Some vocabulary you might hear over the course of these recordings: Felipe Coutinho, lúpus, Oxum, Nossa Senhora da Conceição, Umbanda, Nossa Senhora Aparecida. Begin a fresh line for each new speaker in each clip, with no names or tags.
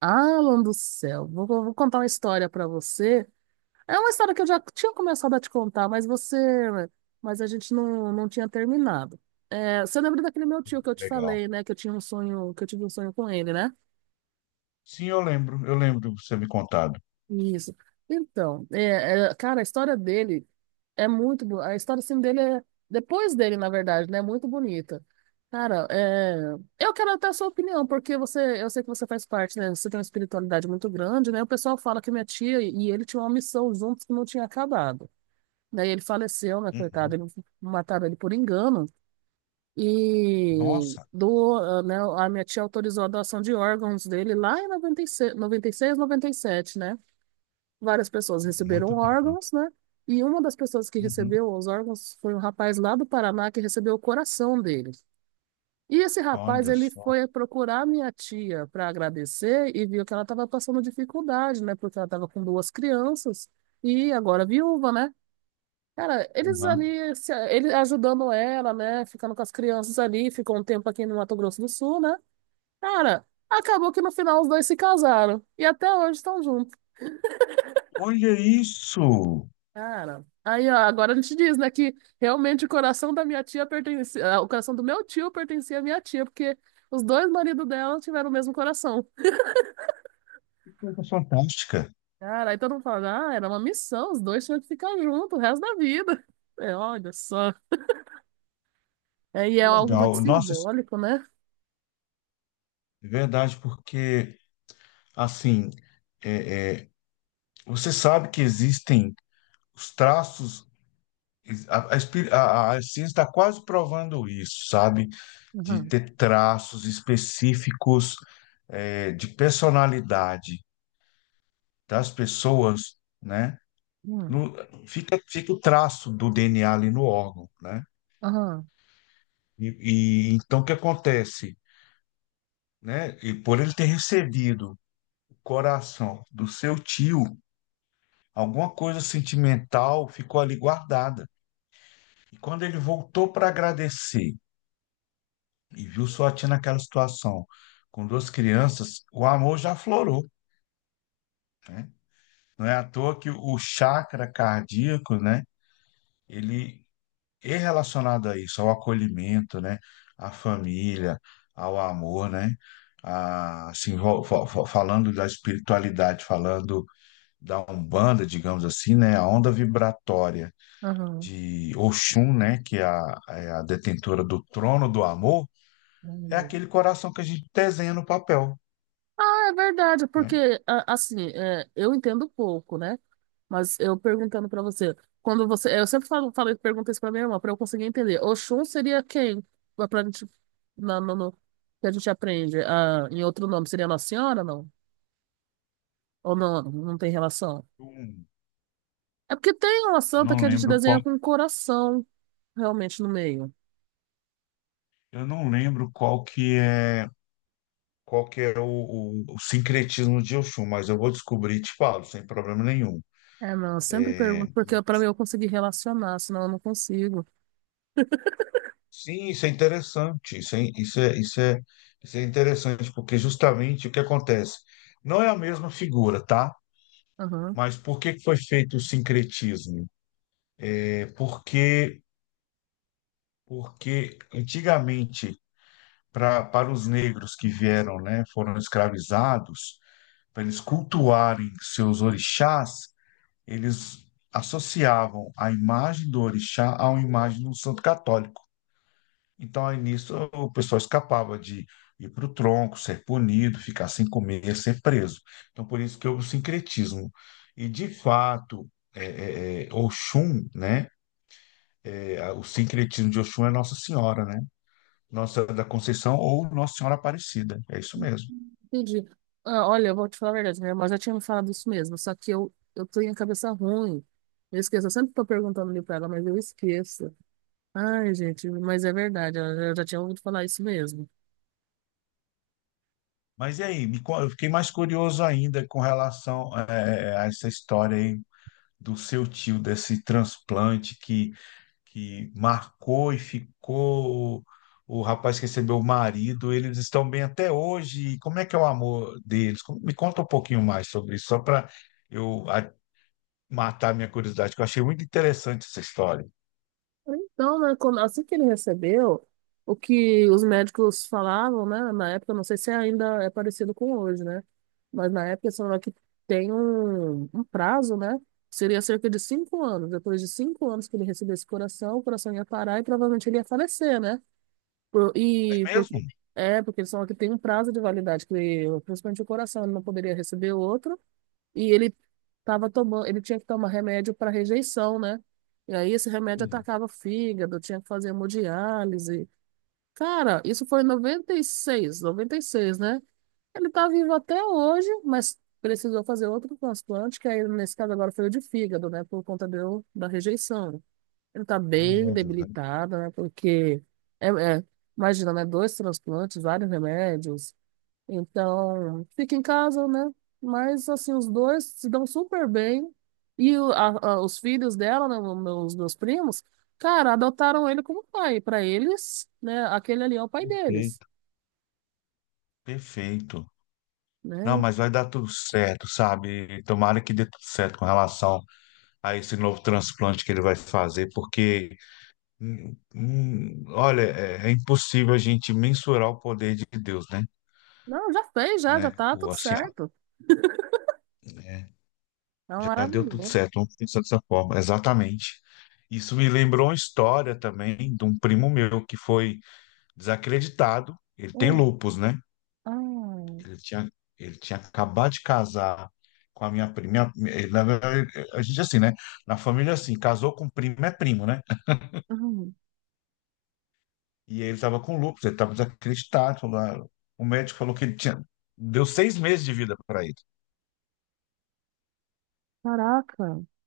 Alan do céu, contar uma história pra você. É uma história que eu já tinha começado a te contar, mas a gente não tinha terminado. É, você lembra daquele meu tio que eu te
Legal.
falei, né? Que eu tive um sonho com ele, né?
Sim, eu lembro de você me contado.
Isso. Então, cara, a história dele é muito boa. A história assim, dele é, depois dele, na verdade, né? É muito bonita. Cara, eu quero até a sua opinião, porque eu sei que você faz parte, né? Você tem uma espiritualidade muito grande, né? O pessoal fala que minha tia e ele tinham uma missão juntos que não tinha acabado. Daí ele faleceu, né, coitado?
Uhum.
Mataram ele por engano. E
Nossa,
né, a minha tia autorizou a doação de órgãos dele lá em noventa e seis noventa e seis noventa e sete, né? Várias pessoas
muito
receberam
tempo, né?
órgãos, né? E uma das pessoas que
Uhum.
recebeu os órgãos foi um rapaz lá do Paraná que recebeu o coração dele. E esse rapaz,
Olha
ele
só.
foi procurar minha tia para agradecer e viu que ela estava passando dificuldade, né? Porque ela estava com duas crianças e agora viúva, né? Cara, eles
Uhum.
ali, ele ajudando ela, né? Ficando com as crianças ali, ficou um tempo aqui no Mato Grosso do Sul, né? Cara, acabou que no final os dois se casaram e até hoje estão juntos.
Olha isso!
Cara, aí ó, agora a gente diz, né, que realmente o coração da minha tia pertencia, o coração do meu tio pertencia à minha tia, porque os dois maridos dela tiveram o mesmo coração.
Que coisa fantástica!
Cara, aí todo mundo fala, era uma missão, os dois tinham que ficar juntos o resto da vida. É, olha só. É, e é
Que
algo
legal!
muito
Nossa, isso
simbólico, né?
é verdade, porque, assim, é, é, você sabe que existem os traços, a, espir- a ciência está quase provando isso, sabe? De
Aham,
ter traços específicos, de personalidade das pessoas, né? No- fica o traço do DNA ali no órgão, né?
aham,
E, e então o que acontece, né? E por ele ter recebido o coração do seu tio, alguma coisa sentimental ficou ali guardada. E quando ele voltou para agradecer e viu sua tia naquela situação com duas crianças, o amor já aflorou, né? Não é à toa que o chakra cardíaco, né? Ele E relacionado a isso, ao acolhimento, né? À família, ao amor, né? Assim, falando da espiritualidade, falando da Umbanda, digamos assim, né? A onda vibratória
aham,
de Oxum, né? Que é a detentora do trono do amor, é
aham.
aquele coração que a gente desenha no papel,
Ah, é verdade,
né?
porque assim, eu entendo pouco, né? Mas eu perguntando pra você, eu sempre falei, pergunto isso pra minha irmã, pra eu conseguir entender. Oxum seria quem? Pra gente, na- no, no- que a gente aprende, em outro nome, seria Nossa Senhora, não? Ou não, não tem relação?
Hum,
É porque tem uma
Eu
santa
não
que a gente
lembro qual,
desenha com um coração realmente no meio.
eu não lembro qual que é o sincretismo de Oxum, mas eu vou descobrir e te falo, sem problema nenhum.
É, não, eu sempre
É,
pergunto, porque pra mim eu conseguir relacionar, senão eu não consigo.
sim, isso é interessante. Isso é interessante, porque justamente o que acontece? Não é a mesma figura, tá? Mas por que que foi feito o sincretismo? É porque, Porque antigamente, para os negros que vieram, né, foram escravizados, para eles cultuarem seus orixás, eles associavam a imagem do orixá à imagem de um santo católico. Então, aí nisso, o pessoal escapava de ir para o tronco, ser punido, ficar sem comer, ser preso. Então, por isso que houve o sincretismo. E, de fato, é, Oxum, né? É, o sincretismo de Oxum é Nossa Senhora, né? Nossa da Conceição ou Nossa Senhora Aparecida. É isso mesmo.
Entendi. Ah, olha, eu vou te falar a verdade, minha irmã já tinha me falado isso mesmo, só que eu tenho a cabeça ruim. Eu esqueço, eu sempre tô perguntando ali pra ela, mas eu esqueço. Ai, gente, mas é verdade, eu já tinha ouvido falar isso mesmo.
Mas e aí? Eu fiquei mais curioso ainda com relação a essa história aí do seu tio, desse transplante que marcou e ficou. O rapaz que recebeu o marido, eles estão bem até hoje. E como é que é o amor deles? Me conta um pouquinho mais sobre isso, só para eu a- matar minha curiosidade, que eu achei muito interessante essa história.
Então, né, assim que ele recebeu, o que os médicos falavam, né, na época, não sei se ainda é parecido com hoje, né, mas na época eles falaram que tem um prazo, né, seria cerca de 5 anos. Depois de 5 anos que ele recebesse o coração ia parar e provavelmente ele ia falecer, né?
É
E
mesmo?
porque eles falam que tem um prazo de validade, que principalmente o coração, ele não poderia receber outro, e ele tava tomando, ele tinha que tomar remédio para rejeição, né? E aí esse remédio
Sim,
atacava o fígado, tinha que fazer hemodiálise. Cara, isso foi em noventa e seis, né? Ele tá vivo até hoje, mas precisou fazer outro transplante, que aí nesse caso agora foi o de fígado, né? Por conta da rejeição. Ele tá bem
remédios, né?
debilitado, né? Porque, é, é, imagina, né? Dois transplantes, vários remédios. Então, fica em casa, né? Mas, assim, os dois se dão super bem. E os filhos dela, né? Meus primos, cara, adotaram ele como pai. Pra eles, né? Aquele ali é o pai deles,
Perfeito. Perfeito. Não,
né?
mas vai dar tudo certo, sabe? Tomara que dê tudo certo com relação a esse novo transplante que ele vai fazer, porque olha, é impossível a gente mensurar o poder de Deus, né?
Não, já fez, já
Né?
tá
Ou
tudo
assim,
certo. É um
já deu tudo
maravilhoso.
certo, vamos pensar dessa forma, exatamente. Isso me lembrou uma história também de um primo meu que foi desacreditado. Ele tem
Hum,
lupus, né?
ah,
Ele tinha, ele tinha acabado de casar com a minha prima. Na verdade, a gente, assim, né? Na família, assim, casou com primo é primo, né?
hum.
E aí ele estava com lúpus, ele estava desacreditado. O médico falou que ele tinha. Deu 6 meses de vida para ele.
Caraca,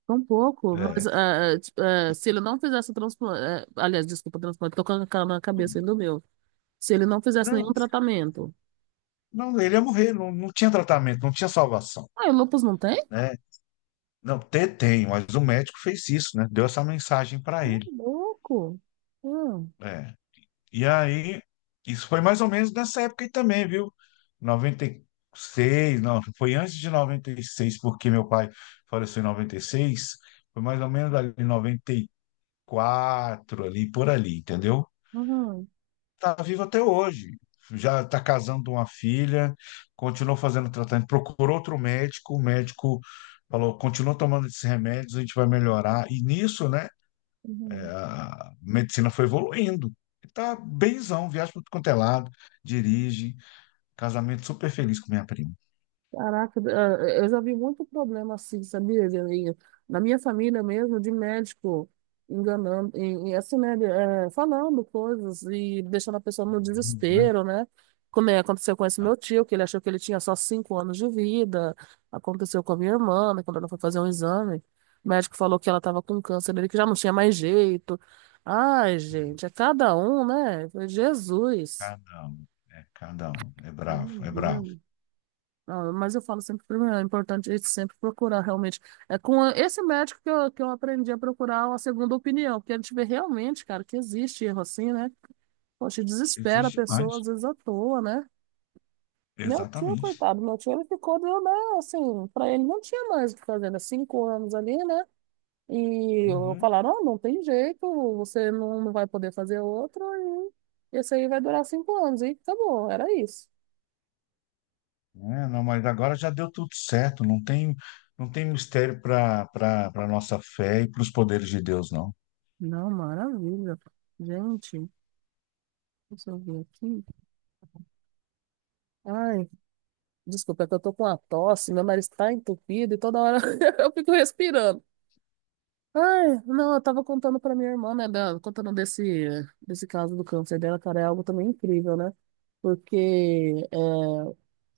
tão pouco. Mas
É.
tipo, se ele não fizesse o transplante. Aliás, desculpa, transplante, tô com a cara na cabeça ainda do meu. Se ele não fizesse nenhum
Não,
tratamento.
não, ele ia morrer, não, não tinha tratamento, não tinha salvação,
Ah, e o lúpus não tem?
né? Não, ter tem, mas o médico fez isso, né? Deu essa mensagem para
Ô,
ele.
louco. Hum,
É. E aí, isso foi mais ou menos nessa época aí também, viu? 96, não, foi antes de 96, porque meu pai faleceu em 96, foi mais ou menos ali em 94, ali, por ali, entendeu?
uhum,
Está vivo até hoje. Já está casando uma filha, continuou fazendo tratamento, procurou outro médico, o médico falou, continua tomando esses remédios, a gente vai melhorar. E nisso, né,
uhum.
a medicina foi evoluindo. Está benzão, viaja para tudo quanto é lado, dirige, casamento super feliz com minha prima.
Caraca, eu já vi muito problema assim, sabia? E na minha família mesmo, de médico enganando, e assim, né, falando coisas e deixando a pessoa no
Uhum. Né?
desespero, né? Como é, aconteceu com esse
Ah,
meu tio, que ele achou que ele tinha só 5 anos de vida. Aconteceu com a minha irmã, né, quando ela foi fazer um exame, o médico falou que ela estava com câncer dele, que já não tinha mais jeito. Ai, gente, é cada um, né? Eu falei, Jesus.
cada um, é cada um, é bravo, é bravo.
Ah, mas eu falo sempre primeiro, é importante a gente sempre procurar realmente. É com esse médico que eu, aprendi a procurar a segunda opinião, porque a gente vê realmente, cara, que existe erro assim, né? Poxa, desespera a
Existe
pessoa,
mais.
às vezes à toa, né? Meu tio,
Exatamente.
coitado, meu tio, ele ficou, deu, né? Assim, pra ele não tinha mais o que fazer, né? 5 anos ali, né? E eu-
Uhum.
falaram, ó, não tem jeito, você não vai poder fazer outro, e esse aí vai durar 5 anos, e acabou, era isso.
É, não, mas agora já deu tudo certo, não tem mistério para nossa fé e para os poderes de Deus, não.
Não, maravilha. Gente, deixa eu ver aqui. Ai, desculpa, é que eu tô com uma tosse, meu nariz tá entupido e toda hora eu fico respirando. Ai, não, eu tava contando pra minha irmã, né, contando desse caso do câncer dela, cara, é algo também incrível, né? Porque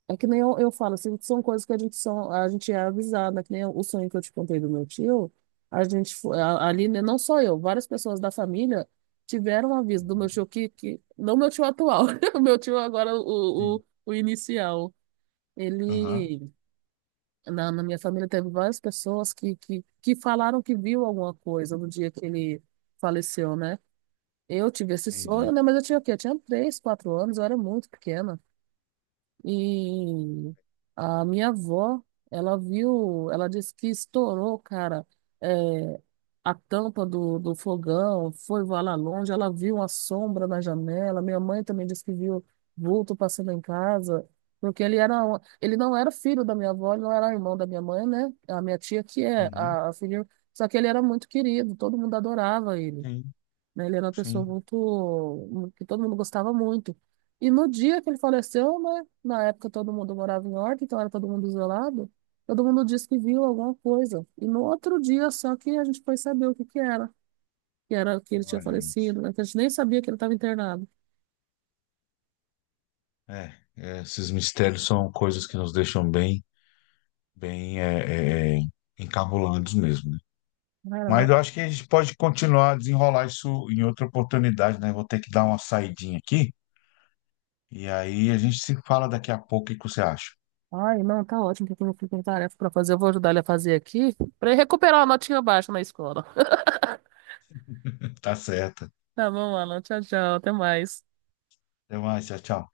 é que nem eu falo, assim, são coisas que a gente, a gente é avisado, né? Que nem o sonho que eu te contei do meu tio, a gente, fo- a- ali, né, não só eu, várias pessoas da família tiveram um aviso do meu
Uhum.
tio que não meu tio atual, o meu tio agora, o,
Sim.
o o inicial.
Aham,
Ele, na minha família, teve várias pessoas que falaram que viu alguma coisa no dia que ele faleceu, né? Eu tive esse sonho,
entendi.
né? Mas eu tinha o quê? Eu tinha 3, 4 anos, eu era muito pequena. E a minha avó, ela viu, ela disse que estourou, cara, é, a tampa do fogão, foi voar lá longe, ela viu uma sombra na janela. Minha mãe também disse que viu vulto passando em casa, porque ele não era filho da minha avó, ele não era irmão da minha mãe, né? A minha tia que é
Uhum.
a filha, só que ele era muito querido, todo mundo adorava ele,
Sim,
né? Ele era uma pessoa
sim.
muito, que todo mundo gostava muito. E no dia que ele faleceu, né? Na época todo mundo morava em Horta, então era todo mundo isolado. Todo mundo disse que viu alguma coisa. E no outro dia só que a gente foi saber o que que era, que era que ele tinha
Olha isso.
falecido, né? Que a gente nem sabia que ele estava internado.
Esses mistérios são coisas que nos deixam bem, bem, encabulados mesmo, né?
Ai, ela
Mas
não.
eu acho que a gente pode continuar a desenrolar isso em outra oportunidade, né? Vou ter que dar uma saidinha aqui e aí a gente se fala daqui a pouco. O que que você acha?
Ai, não, tá ótimo, porque eu não fico com tarefa pra fazer. Eu vou ajudar ele a fazer aqui, pra ele recuperar uma notinha baixa na escola.
Tá certo.
Tá bom, Alan. Tchau, tchau. Até mais.
Até mais, tchau, tchau.